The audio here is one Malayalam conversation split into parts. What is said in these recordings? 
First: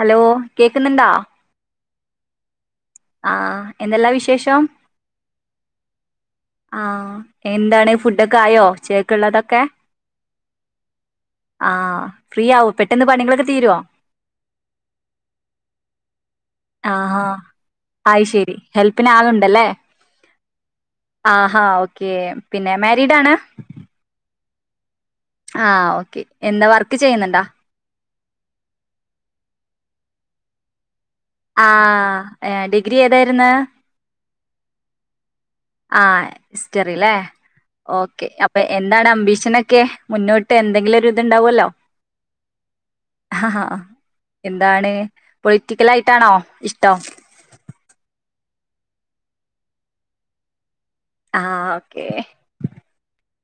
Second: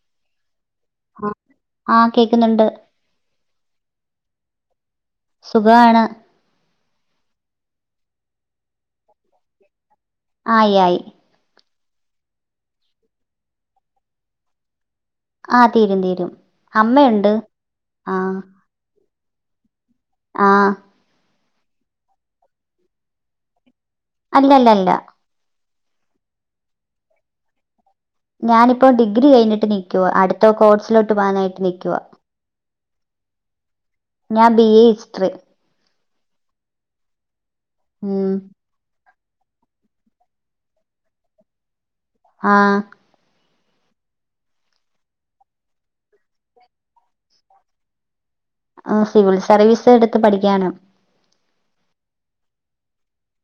ഹലോ കേക്കുന്നുണ്ടാ ആഹ് ആഹ് കേക്കുന്നുണ്ട് ആഹ് ആഹ് എന്തെല്ലാ വിശേഷം സുഖാണ് ആഹ് എന്താണ് ഫുഡൊക്കെ ആയോ ഉച്ചേക്കുള്ളതൊക്കെ ആയി ആയി ആഹ് ഫ്രീയാവോ പെട്ടന്ന് പണികളൊക്കെ തീരുവോ ആഹ് തീരും തീരും ആഹാ അമ്മയൊണ്ട് അയ് ആഹ് ശരി ഹെൽപ്പിന് ആളുണ്ടല്ലേ ആഹ് ആഹാ ഓക്കെ പിന്നെ മാരീഡ് ആണ് അല്ലല്ലല്ല ആഹ് ഓക്കെ എന്താ വർക്ക് ചെയ്യുന്നുണ്ടാ ഞാനിപ്പോ ഡിഗ്രി കഴിഞ്ഞിട്ട് നിക്കുവാ അടു ത്ത കോഴ്‌സിലോട്ട് പോവാനായിട്ട് നിക്കുവാ ആഹ് ഡിഗ്രി ഏതായിരുന്നു ഞാൻ ബി എ ഹിസ്റ്ററി ആഹ് ഹിസ്റ്ററി അല്ലേ ഓക്കെ ഉം അപ്പൊ എന്താണ് അംബീഷനൊക്കെ മുന്നോട്ട് എന്തെങ്കിലും ഒരിതുണ്ടാവുവല്ലോ ആഹ് എന്താണ് പൊളിറ്റിക്കൽ ആയിട്ടാണോ ഇഷ്ടം ആഹ് സിവിൽ സർവീസ് എടുത്ത് പഠിക്കാനം ആഹ് ഓക്കേ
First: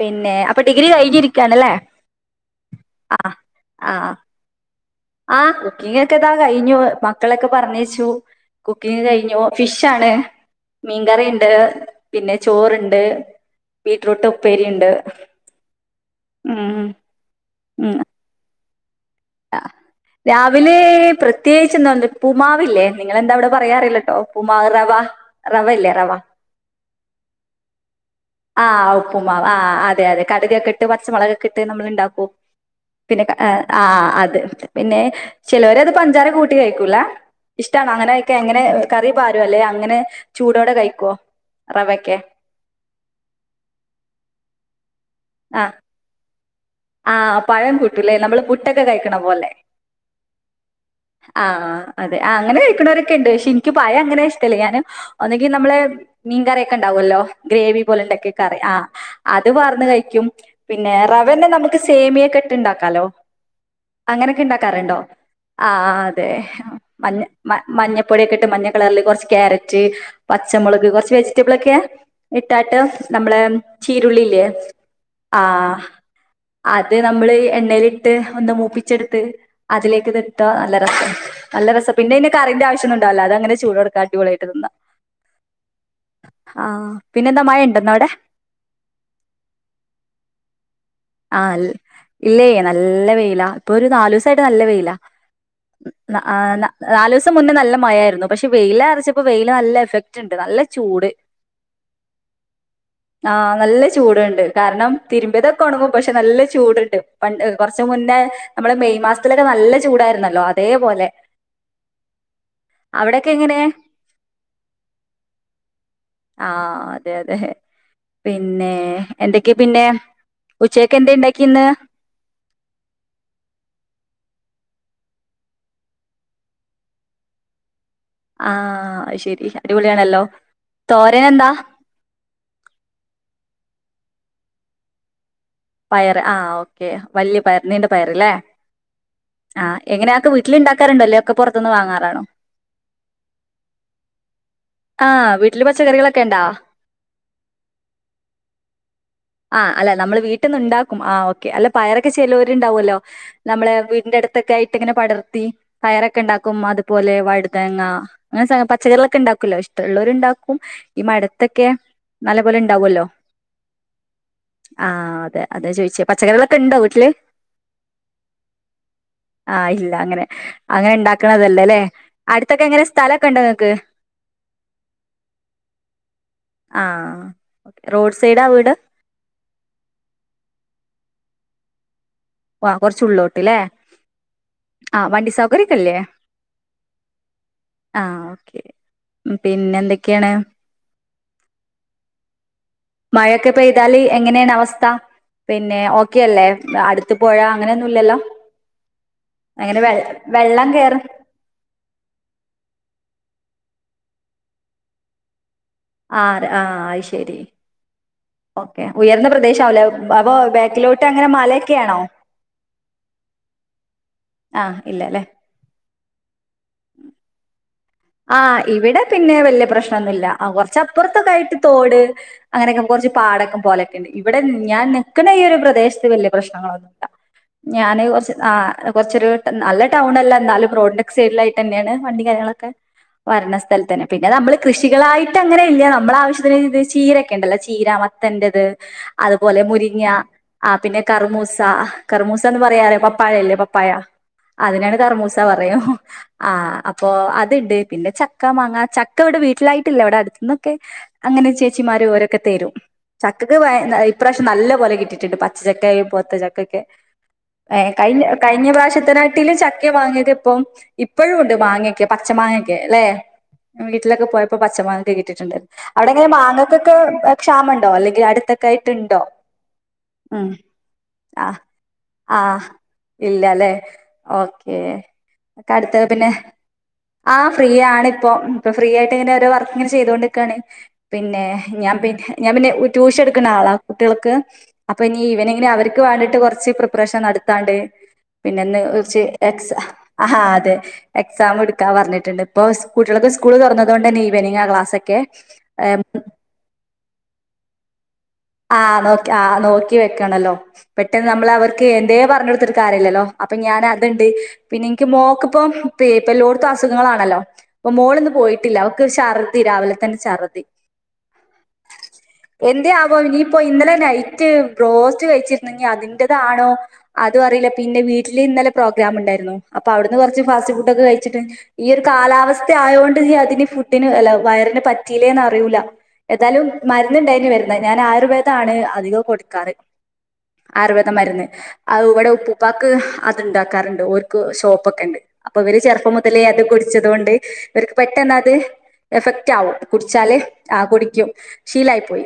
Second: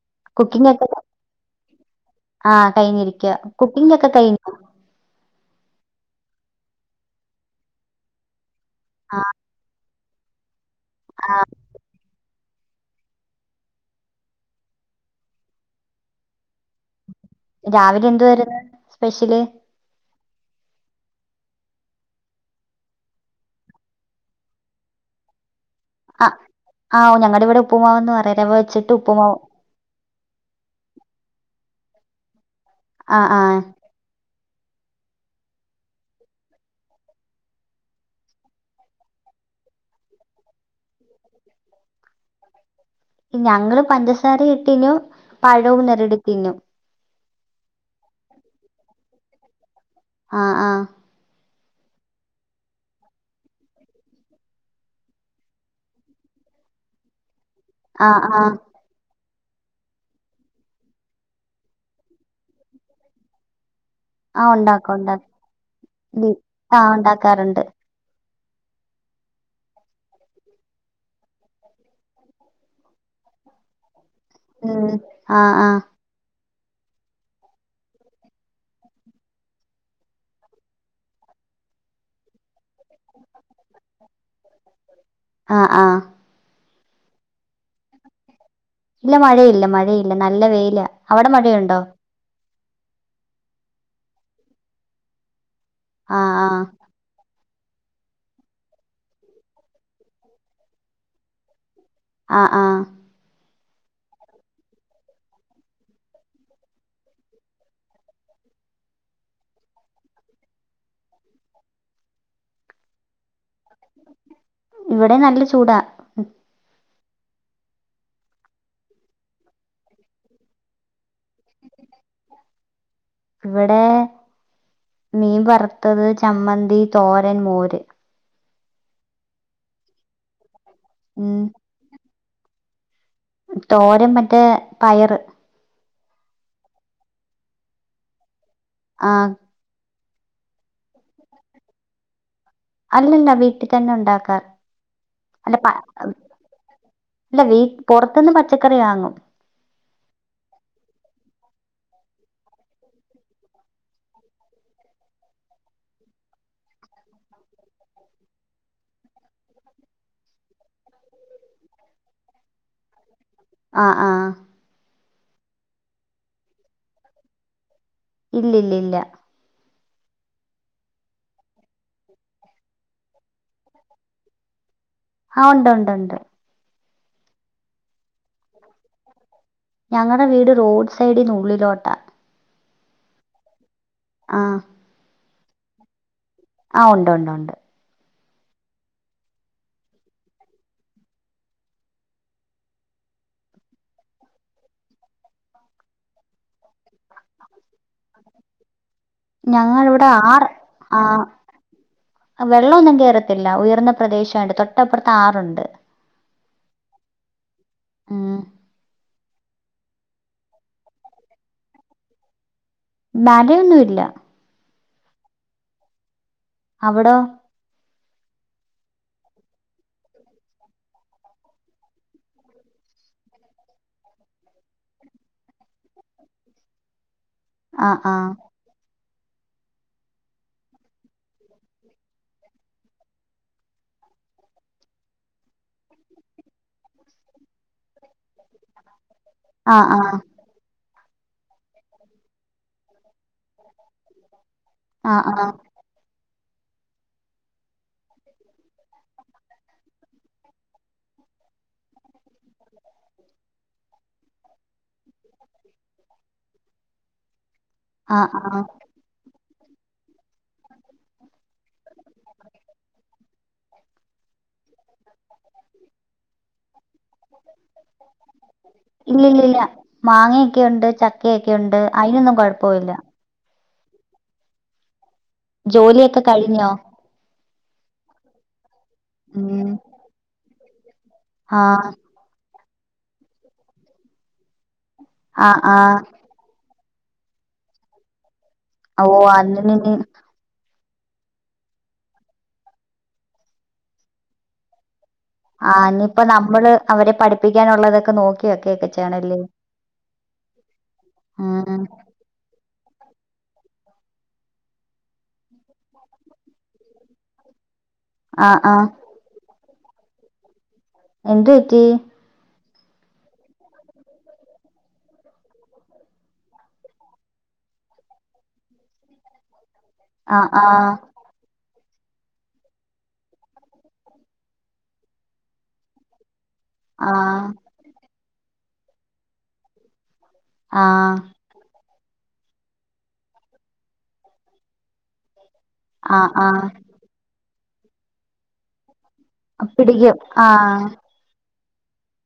പിന്നെ അപ്പൊ കുക്കിംഗ് ഒക്കെ ഡിഗ്രി കഴിഞ്ഞിരിക്കണല്ലേ ആഹ് കഴിഞ്ഞിരിക്ക ആഹ് കുക്കിംഗ് ഒക്കെ ആഹ് കഴിഞ്ഞു ആഹ് കുക്കിങ്ങൊക്കെ ഇതാ കഴിഞ്ഞു മക്കളയൊക്കെ പറഞ്ഞയച്ചു കുക്കിങ് ആഹ് കഴിഞ്ഞു ഫിഷാണ് ആഹ് മീൻകറിയുണ്ട് പിന്നെ ചോറ്ണ്ട് ബീറ്റ്റൂട്ട് ഉപ്പേരി ഉണ്ട് ഉം രാവിലെ എന്തുവായിരുന്ന് സ്പെഷ്യല് അഹ് രാവിലെ പ്രത്യേകിച്ച് എന്താ ഉപ്പ്മാവില്ലേ നിങ്ങെളെന്താവിടെ പറയാ അറിയില്ലട്ടോ ഉപ്പ്മാവ് റവാ റവ ഇല്ലേ റവ ആഹ് ഞങ്ങടെ ഇവിടെ ഉപ്പുമാവെന്ന് പറ ആഹ് ഉപ്പുമാവ് ആഹ് അതെ അതെ കടുകൊക്കെ ഇട്ട് പച്ചമൊളകൊക്കെ ഇട്ട് നമ്മള് ഇണ്ടാക്കും പിന്നെ അഹ് ആഹ് അത് പിന്നെ ചെലവരത് പഞ്ചാര കൂട്ടി കഴിക്കൂലേ ഇഷ്ടാണോ അങ്ങനെയൊക്കെ എങ്ങനെ കറി പാരു അല്ലെ അങ്ങനെ ചൂടോടെ കഴിക്കോ റവയൊക്കെ ഞങ്ങള് പഞ്ചസാര ഇട്ടീലും പഴവും ഞെരടി തിന്നും ആഹ് പഴം കൂട്ടൂല്ലേ നമ്മള് പുട്ടൊക്കെ കഴിക്കണ പോലേ ആഹ് ആഹ് ആഹ് അതെ ആഹ് അങ്ങനെ കഴിക്കണവരൊക്കെ ഇണ്ട് പക്ഷെ എനിക്ക് പഴം അങ്ങനെ ഇഷ്ടല്ല ഞാന് ഒന്നെങ്കി നമ്മളെ മീൻ കറിയൊക്കെ ഉണ്ടാവുവല്ലോ ഗ്രേവി പോലുണ്ടാക്കിയ കറി ആഹ് അത് വാർന്ന് കഴിക്കും പിന്നെ റവേന്റെ നമു ക്ക് സേമിയേക്ക ഇട്ട് ഉണ്ടാക്കാലോ അങ്ങനെയൊക്കെ ആഹ് ഉണ്ടാക്കും ഇണ്ടാക്കാറുണ്ടോ ഉണ്ടാക്കും ആഹ് അതെ ആഹ് മഞ്ഞ മ ഉണ്ടാക്കാറുണ്ട് മഞ്ഞ പ്പൊടിയൊക്കെ ഇട്ട് മഞ്ഞ കളറില് കൊറച്ച് ക്യാരറ്റ് പച്ചമൊളക് കൊറച്ച് വെജിറ്റബിളൊക്കേ ഇട്ടാട്ട് നമ്മളെ ചീരുള്ളിയില്ലേ ഉം ആഹ് ആഹ് അത് നമ്മള് എണ്ണയിലിട്ട് ഒന്ന് മൂപ്പിച്ചെടുത്ത് അതിലേക്കിതിട്ടാ നല്ല രസാ നല്ല രസം പിന്നെ ഇതിന് കറീന്റെ ആവശ്യോന്നും ഉണ്ടാവില്ല അത് അങ്ങനെ ചൂടോടക്ക അടിപൊളിയായിട്ട് തിന്നാം ആഹ് ആഹ് ആഹ് പിന്നെന്താ മഴ ഉണ്ടോ ഇന്നവിടെ ഇല്ല മഴയില്ല മഴയില്ല നല്ല വെയിലാ അവിടെ ആഹ് അൽ മഴയുണ്ടോ ഇല്ലേ നല്ല വെയിലാ ഇപ്പൊ ഒരു നാലു ദിവസായിട്ട് നല്ല വെയിലാ ഉം ന ആഹ് നാ നാലുസ് സം മുന്നേ നല്ല മഴയായിരുന്നു പക്ഷെ വെയിലാറിച്ചപ്പോ വെയില് നല്ല എഫക്റ്റ് ഉണ്ട് നല്ല ചൂട് ആഹ് ആഹ് ആഹ് നല്ലേ ചൂടൊണ്ട് കാരണം തിരുമ്പിയതൊക്കെ ഒണങ്ങും പക്ഷെ നല്ല ചൂടുണ്ട് പണ്ട് കൊറച്ച് മുന്നേ നമ്മള് മെയ് മാസത്തിലൊക്കെ നല്ല ചൂടായിരുന്നല്ലോ അതേപോലെ അവിടെക്കെ എങ്ങനേ? ഇവിടെയും നല്ല ചൂടാ. ആഹ് അതെ അതെ പിന്നെ എന്തൊക്കെയാ പിന്നെ ഉച്ചയ്ക്കെന്താ ഇണ്ടാക്കിയ ഇന്ന് ഇവിടേ മീൻ വറുത്തത്, ചമ്മന്തി തോരൻ, മോര് ആഹ് അത്ശരി അടിപൊളിയാണല്ലോ ഉം തോരനെന്താ? തോരൻ മറ്റേ പയറ് പയറ് ആഹ് ഓക്കെ വലിയ പയർ നീണ്ട പയറ് അല്ലേ ആഹ് ആഹ് എങ്ങനെയാക്ക് വീട്ടിലുണ്ടാക്കാറണ്ടല്ലേ ഒക്കെ പൊറത്ത്ന്ന് വാങ്ങാറാണോ അല്ലല്ല വീട്ടി തന്നെ ഒണ്ടാക്കാ ആ അല്ല വീട്ടില് പ പച്ചക്കറികളൊക്കെ ഉണ്ടാ അല്ല വീ പൊറത്ത്ന്ന് പച്ചക്കറി വാങ്ങും. ആഹ് അല്ല നമ്മള് വീട്ടിന്നുണ്ടാക്കും ആഹ് ഓക്കെ. അല്ല പയറൊക്കെ ചെലോരുണ്ടാവുവല്ലോ നമ്മളെ വീടിന്റെ അടുത്തൊക്കെ ആയിട്ടിങ്ങനെ പടർത്തി പയറൊക്കെ ഇണ്ടാക്കും അതുപോലെ വഴുതനങ്ങ അങ്ങനെ സ പച്ചക്കറികളൊക്കെ ഉണ്ടാക്കൂലേ ഇഷ്ടൊള്ളോരുണ്ടാക്കും ഈ മടത്തൊക്കെയാ നല്ല പോലെയിണ്ടാവുവല്ലോ? ആഹ് ആഹ് ആഹ് അതെ അത ചോയിച്ചേ പച്ചക്കറികളൊക്കെ ഇണ്ടോ വീട്ടില് ഇല്ലില്ലില്ലാ ആഹ് ഇല്ല അങ്ങനെ അങ്ങനെ ഇണ്ടാക്കണതല്ലല്ലേ അടുത്തൊക്കെ എങ്ങനെ സ്ഥലൊക്കെ ഒണ്ടോ നിങ്ങക്ക് ആഹ് ഒണ്ട് ഒണ്ട് ഒണ്ട് ആഹ് റോഡ് സൈഡാ വീട്? ഞങ്ങളടെ വീട് റോഡ് സൈഡിനുള്ളിലോട്ടാ അഹ് കുറച് ഉള്ളിലോട്ട്ല്ലേ ആഹ് ആ വണ്ടി സൗകര്യക്കല്ല്യെ? ആ ഉണ്ട് ഉണ്ട് ഉണ്ട് ആ ഓക്കെ പിന്നെ എന്തൊക്കെയാണ്? [inaudible] മഴയൊക്കെ പെയ്താല് എങ്ങനെയാണ് അവസ്ഥ, പിന്നെ ഓക്കെ അല്ലേ അടു ത്ത് പോഴ അങ്ങനെയൊന്നുല്ലല്ലോ? ഞങ്ങിവിടെ ആറ് വെള്ളം കേറ് ആ വെള്ളമൊന്നും കേറത്തില്ല. ഉയർന്ന പ്രദേശം ആയോണ്ട് തൊട്ടപ്പുറത്ത് ആറുണ്ട്. ആ ആ ശരി ഉം ഓക്കേ ഉയർന്ന പ്രദേശ ആവുല്ലേ അപ്പൊ ബേക്കിലോട്ട് അങ്ങനെ മലയൊക്കെയാണോ? മലയൊന്നു ഇല്ല ആ ഇല്ല അല്ലേ. അവിട ആഹ് ഇവിടെ പിന്നെ വലിയ പ്രശ്നംനോന്നുല്ല കുറച്ചപ്പുറത്തൊക്കെ ആയിട്ട് തോട് അങ്ങനെയൊക്കെ കുറച്ച് പാടക്കം പോലെക്കന്നെ ഇവിടെ ഞാൻ നിക്കുന്ന ഈ ഒരു പ്രദേശത്ത് വലിയ പ്രശ്നങ്ങളൊന്നുല്ല ഞാന് കുറച്ച് ആ കുറച്ചൊരു നല്ല ടൗൺ അല്ല എന്നാലും റോഡിന്റെ ക്കെ സൈഡിലായിട്ട് തന്നെയാണ് വണ്ടി കാര്യങ്ങളൊക്കെ വരണസ്ഥഥലത്ത് തന്നെ പിന്നെ നമ്മള് കൃഷികളായിട്ട് അങ്ങനെ ഇല്ല നമ്മൾ ആവശ്യത്തിന്ത് ചീരൊക്കെ ഉണ്ടല്ലോ ചീര ത്തന്റത് അതുപോലെ ആ ആ മുരിങ്ങ ആ പിന്നെ കറമൂസ കറമൂസന്ന് പറയാറേ പപ്പായല്ലേ പപ്പായാ അതിനാണ് ആ കറമൂസ പറയും ആഹ് അപ്പൊ അത്ണ്ട് പിന്നെ ചക്ക മാങ്ങ ചക്ക ഇവിടെ വീട്ടിലായിട്ടില്ല ഇവിടെ അടുത്തന്നൊക്കെ അങ്ങനെ ചേച്ചിമാരും ഓരൊക്കെ തെരും ചക്കക്ക് ഇപ്രാവശ്യം നല്ല പോലെ കിട്ടിട്ടുണ്ട് പച്ചക്ക പോത്തചക്ക ഒക്കെ ഏ ആ കഴിഞ്ഞ ആ ആ കഴിഞ്ഞ പ്രാവശ്യത്തിനാട്ടില് ചക്ക വാങ്ങിയത് ഇപ്പം ഇപ്പോഴും ഉണ്ട് മാങ്ങയൊക്കെ പച്ച മാങ്ങൊക്കെ ല്ലെ വീട്ടിലൊക്കെ പോയപ്പോ പച്ച മാങ്ങ കിട്ടിട്ടുണ്ട് അവിടെങ്ങനെ മാങ്ങക്കൊക്കെ ക്ഷാമ ഇണ്ടോ അല്ലെങ്കിൽ അടുത്തൊക്കെ ആയിട്ട്ണ്ടോ മാങ്ങൊക്കെയുണ്ട് ആഹ് ചക്കയൊക്കെയുണ്ട് അതിനൊന്നും ആഹ് കുഴപ്പമില്ല ഇല്ലല്ലേ ഓക്കേ ഒക്കെ അടുത്ത ജോലിയൊക്കെ പിന്നെ കഴിഞ്ഞോ ആഹ് ഫ്രീ ആണിഇപ്പം ഇപ്പൊ ഫ്രീ ആയിട്ട് ഇങ്ങനെ ഓരോ ഉം വർക്ക്ങ്ങനെ ചെയ്ത കൊണ്ട് നിക്കാണ് പിന്നെ ആ ഞാൻ പിന്നെ ഞാൻ പിന്നെ ട്യൂഷൻ എടുക്കണ ആളാ കുട്ടികൾക്ക് അപ്പൊ ഇനി ആ ഇവന ഇങ്ങനെ ആ അവർക്ക് വേണ്ടിട്ട് കുറച്ച് പ്രിപ്പറേഷൻ നടത്താണ്ട് പിന്നെന്ന് ഓ കുറച്ച് എക്സ അതിന് ഇനി ആഹ് അതെ എക്സാം എടുക്കാ പറഞ്ഞിട്ട് ണ്ട് ഇപ്പോ കട്ടികൾക്ക് സ്കൂൾ തുറന്നത് കൊണ്ട് തന്നെ ഈവനിംങ് ആ ക്ലാസ് ഒക്കെ ആഹ് ഇനിയിപ്പോ നമ്മള് അവരെ പഠിപ്പിക്കാനുള്ളതൊക്കെ നോ ആഹ് നോക്കി ആഹ് നോക്കി വെക്കണല്ലോ പെട്ടെന്ന് നമ്മൾ ഉം അവർക്ക് എന്തേ പറഞ്ഞ് കൊടുത്ത് ട്ട് കാര്യല്ലല്ലോ അപ്പൊ ഞാൻ അതുണ്ട് പിന്നെ എനിക്ക് മോക്ക് ഇപ്പ ഇപ്പ എല്ലോട്ത്തും അസുഖങ്ങളാണല്ലോ ഇപ്പൊ മോള്ന്ന് ആ ആ പോയിട്ടില്ല അവക്ക് ഛർദ്ദി രാവിലെ തന്നെ ഛർദ്ദി എന്ത് പറ്റി എന്ത്യാവോ ഇനിയിപ്പോ ഇന്നലെ നൈറ്റ് ബ്രോസ്റ്റ് കഴിച്ചിരുന്നങ്ക അതിന്റതാണോ അതുഅറിയില്ല പിന്നെ വീട്ടില് ഇന്നലെ പ്രോഗ്രാം ഉണ്ടായിരുന്നു അപ്പൊ അവിടുന്ന് ആ കുറച്ച് ആ ഫാസ്റ്റ് ഫുഡ് ഒക്കെ കഴിച്ച് ച്ച്ട്ട് ഈ ഒരു കാലാവസ്ഥ ആയോണ്ട് നീ അതിന് ഫുഡിന് അല്ല വയറിന് പറ്റിയില്ലേന്ന് അറിയൂല്ല ഏതായാലും ആ മരുരുന്നുണ്ടായിന് വരുന്ന ഞാൻ ആയുർവേദണ് അധികം കൊടുക്കാറ് ആയുർവേദ ആഹ് മരുന്ന് ആ ഇവിടെ ഉപ്പുപ്പാക്ക് അത്ണ്ടാക്കാറുണ്ട് ഓർക്ക് ഷോപ്പൊക്കെ ഉണ്ട് അപ്പൊ ഇവർ ചെറുപ്പം ആഹ് മുതലേ അത് ആഹ് കുടിച്ചത്കൊണ്ട് ഇവർക്ക് പെട്ടെന്ന അത് എഫക്റ്റ് ആവും പിടിക്കും കുടിച്ചാല് ആ ആഹ് കുടിക്കും ശഷീലായി പോയി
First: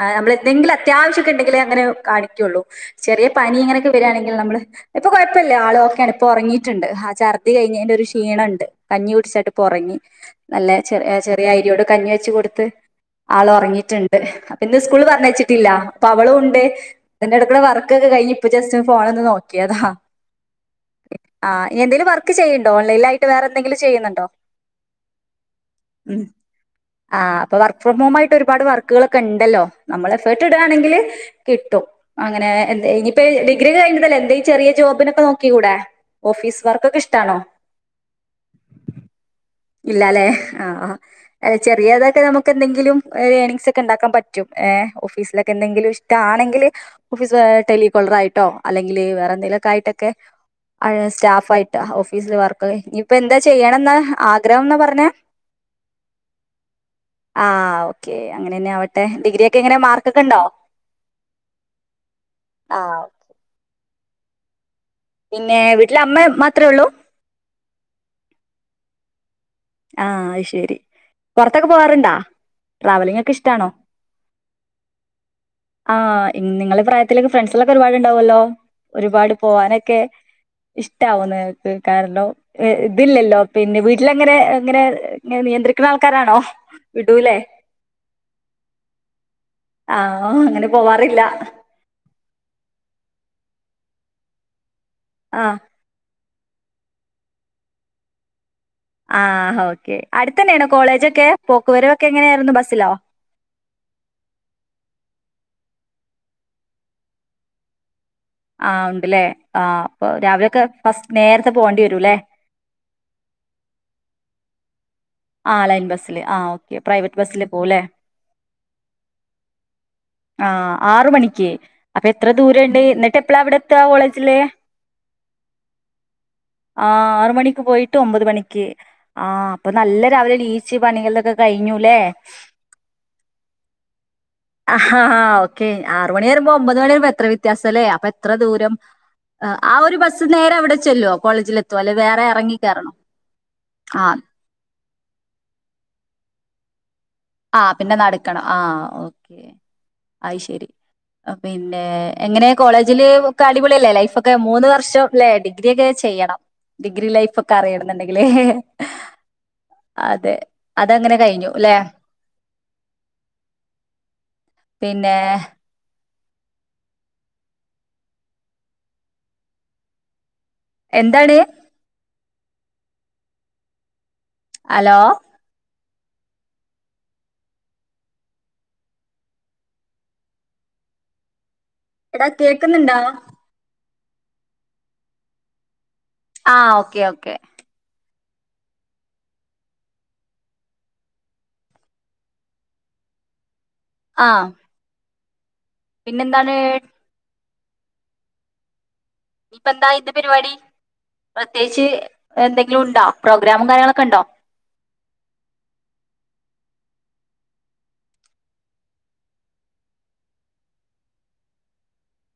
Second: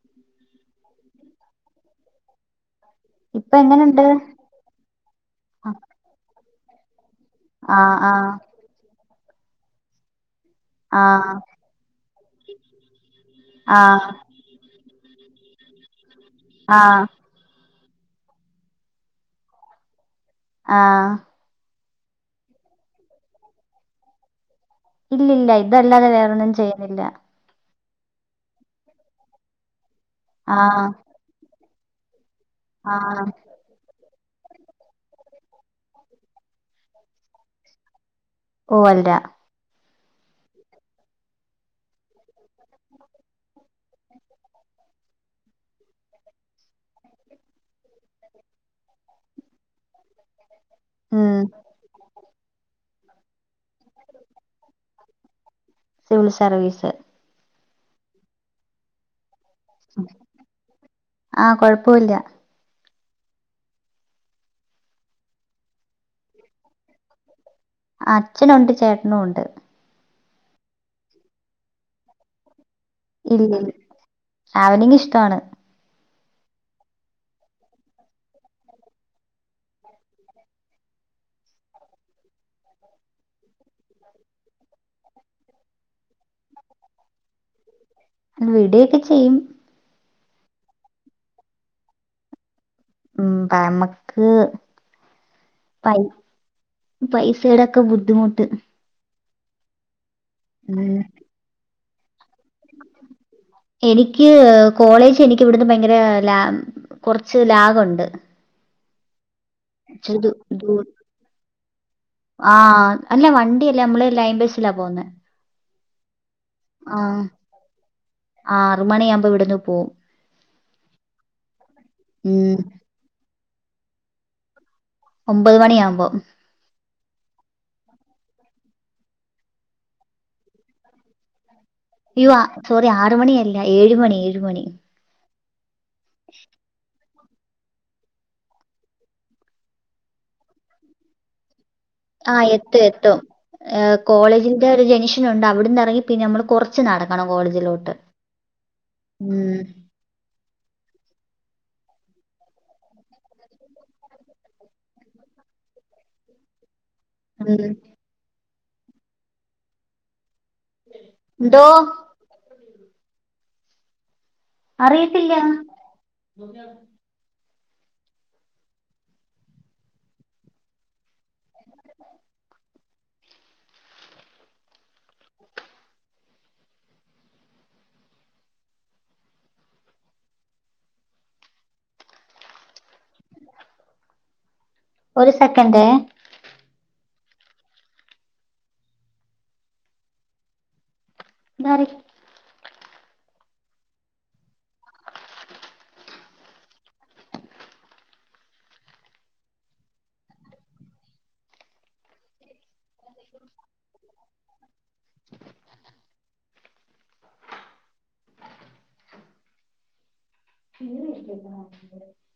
ആ നമ്മൾ എന്തെങ്കിലും അത്യാവശ്യംക്കെ ഉണ്ടെങ്കിലേ അങ്ങെനെ കാണിക്കുള്ളൂ ചെറിയ ഇപ്പൊ പനി ഇങ്ങനൊക്കെ എങ്ങനുണ്ട് വരിയാണെങ്കിൽ നമ്മള് ഇപ്പൊ കുഴപ്ല്ല ആൾ ഓക്കെയാണ് ഇപ്പൊ ഉറങ്ങിയിട്ടുണ്ട് ആ ചർത്തി കഴിഞ്ഞതി്റെ ആഹ് ഒരു ആഹ് ക്ഷീണ ഉണ്ട് കഞ്ഞി കുടിച്ചാട്ട് ഇപ്പൊ ഉറങ്ങി നല്ല ചെറി ആഹ് ചെറിയ അരിയോട് കഞ്ഞി വെച്ച് കൊടുത്ത് ആൾ ആഹ് ഉറങ്ങിയിട്ടുണ്ട് ഇന്ന് സ്കൂള് പറഞ്ഞആയിച്ചിട്ടില്ല അപ്പൊ അവളു ഉണ്ട് ആഹ് എന്റെ എട്ക്ക് ണവർക്ക് ഒക്കെ കഴിഞ്ഞ് ഇപ്പ ജസ്റ്റ് ഫോണ് ഒന്ന് നോക്കിയതാ ആഹ് ആ നി എന്തങ്കിലും വർക്ക് ചെയ്യ്ണ്ടാേ ഓൺലൈൻ ആയിട്ട് വേറെ എന്തങ്കിലും വർക്ക് ചെയ്യുന്നുണ്ടോ? ഇല്ലില്ല ഇതല്ലാതെ ഉം വേറൊന്നും ചെയ്യുന്നില്ല. ആ അപ്പൊ വർക്ക് ഫ്രം ഹോം ആട്ട് ഒരുപാട് വർക്കുകളൊക്കെ ഉണ്ടല്ലോ നമ്മള് എഫർട്ട് ആഹ് ഇടുകയാണെങ്കില് കിട്ടും അങ്ങനെ എന്ത ഇനിപ്പ ആഹ് ഡഗ്രി കഴിഞ്ഞതല്ല എന്ത ചെറിയ ജോബിനൊക്കെ നോക്കി കൂടെ ഓഫീസ് വർക്കൊക്കെ ഇഷ്ടണോ? ഓഹ് അല്ല ഇല്ലാലേ ആഹ് ആഹ് ചെറിയതൊക്കെ നമുക്കെന്തങ്കിലും ഒര് എണിംഗങ്സൊക്കെ ഇണ്ടാക്കാൻ പറ്റും ഏ ഓഫീസിലൊക്കെ എന്തെങ്കിലും ആണെങ്കില് ഓഫീസ് ഏ ടെലികോളറായിട്ടോ അല്ലെങ്കില് വേറെന്തേലൊക്കെ ആയിട്ടൊക്കെ അവ്ടെ ഉം സ്റ്റാഫായിട്ടാ ഓഫീസില് വർക്കർ ഇനിയിപ്പൊ എന്താ ചെയ്യണന്നാ ആഗ്രഹംന്നാ പറഞ്ഞെ? സിവിൽ സർവീസ് ആഹ് ഓക്കെ അങ്ങനെന്നെ ആവട്ടെ ഡിഗ്രി ക്കെ എങ്ങനെ മാർക്കൊക്കെ ഇണ്ടോ ആഹ് കൊഴപ്പവില്ല ആഹ് പിന്നെ വീട്ടില് അമ്മ മാത്രേ ഒള്ളൂ അച്ഛനുണ്ട് ചേട്ടനും ഉണ്ട് ആഹ് അത് ശരി പൊറത്തൊക്കെ പോവാറ്ണ്ടോ? ട്രാവലിംങൊക്കെ ഇല്ല ഇഷ്ടാണോ? ട്രാവലിംഗ് ഇഷ്ടാണ് ആഹ് നിങ്ങളെ പ്രായത്തിലൊക്കെ ഫ്രണ്ട്സേളൊക്കെ ഒര്പാടുണ്ടാവെല്ലോ ഒരുപാട് പോവാനൊക്കെ ഇഷ്ടാവും നിങ്ങക്ക് കാരണം ഏ ഇതില്ലല്ലോ പിന്നെ വീട്ടിലെങ്ങനെ ഇങ്ങനെ നിയന്ത്രിക്ക്ണ ആൾക്കാരാണോ വിടൂലേ വിടെയൊക്കെ ചെയ്യും ആഹ് അങ്ങനെ പോവാറില്ല ഉം [unintelligible] ആഹ് പൈ പൈസയുടെക്കെ ബുദ്ധിമുട്ട് ആഹ് ഓക്കെ അട്ത്തെന്നെയാണോ ഉം കോളേജോക്കെ പോക്ക് വരവൊക്കെ എങ്ങനെയായിരുന്നു ബസ്സിലോ? എനിക്ക് കോളേജ് എനിക്ക് ഇവിടുന്ന് ഭയങ്കര ലാ കൊറച്ച് ലാഗുണ്ട്. ആഹ് ഉണ്ട്ലേ ആഹ് അപ്പൊ ഇച്ചിരി ദൂ രാവിലെയൊക്കെ ഫസ് നേരത്തെ പോവേണ്ടി വരുല്ലേ ആഹ് അല്ല വണ്ടിയല്ല നമ്മള് ലൈം ബസ്സിലാ പോവുന്നെ ആഹ് ലൈൻ ബസ്സില് ആഹ് ഓക്കെ ആ പ്രൈവറ്റ് ബസ്സില് പോവുല്ലേ ണിയാവുമ്പോ ഇവട്ന്ന് പോവും ആഹ് ആറ് മണിക്ക് അപ്പം എത്ര ഉം ദൂരണ്ട് ഇന്നെട്ട് എപ്പളാ ഇവടെ എ ത്താ കോളേജില് ഒമ്പത് മണിയാവുമ്പം ആഹ് ആറ് മണിക്ക് പോയിട്ട് ഒമ്പത് മണിക്ക് ആഹ് അപ്പം നല്ല രാവിലെ നീച്ച് പണികളൊക്കെ കഴിഞ്ഞുലേ അയ്യോ സോറി ആറ് മണി അല്ല ഏഴ് മണി ഏഴ് മണി ആഹ് ഓക്കെ ആറ് മണി പറയുമ്പോ ഒമ്പത് മണിന്ന് പറയുമ്പോ എത്ര വ്യ ത്യാസം ലേ അപ്പൊ എത്ര ദൂരം ആ ഒരു ബസ്സ് നേരെ അവിടെ ചെല്ലോ കോളേജില് എ [unintelligible] ആഹ് എത്തും എത്തും ഏ കോളേജിന്റെ ഒരു ജംഗ്ഷനുണ്ട് അവിട്ന്ന് എറങ്ങി പിന്നെ നമ്മള് കൊറ ച്ചു നടക്കണം കോ ആഹ് പിന്നെ നടക്കണം ആഹ് ഓക്കെ അത് ശരി അപ്പ പിന്നെ എങ്ങനെ കോളേജില് ഒക്കെ അടിപൊളിയല്ലേ ലൈഫൊക്കെ മൂന്ന് വർഷം ലേ ഡിഗ്രിയൊക്കെ ചെയ്യണം ഡിഗ്രി ലൈഫൊക്കെ ഉം. അറിയണന്ന്ണ്ടെങ്കില് അതെ അതങ്ങനെ കഴിഞ്ഞു എന്തോ ലേ പിന്നെ അറിയത്തില്ലാ എന്താണ് ഹലോ എടാ കേക്ക്ന്ന്ണ്ടോ ഒരു സെക്കൻഡെ ആഹ് ഓക്കേ ഓക്കേ പറയ് ആഹ് പിന്നെന്താണ് ഇപ്പ എന്താ ഇന്ന് പരിപാടി പ്രത്യേകിച്ച് എന്തെങ്കിലും ഉണ്ടോ പ്രോഗ്രാമും കാര്യങ്ങളൊക്കെ ഉണ്ടോ ഇല്ല [unintelligible]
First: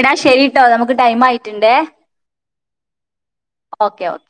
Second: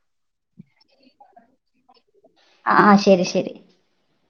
എന്നാ ശരിട്ടോ നമുക്ക് ടൈം ആയിട്ടുണ്ടേ ആഹ് ആഹ് ശരി ശരി ഓക്കെ ഓക്കെ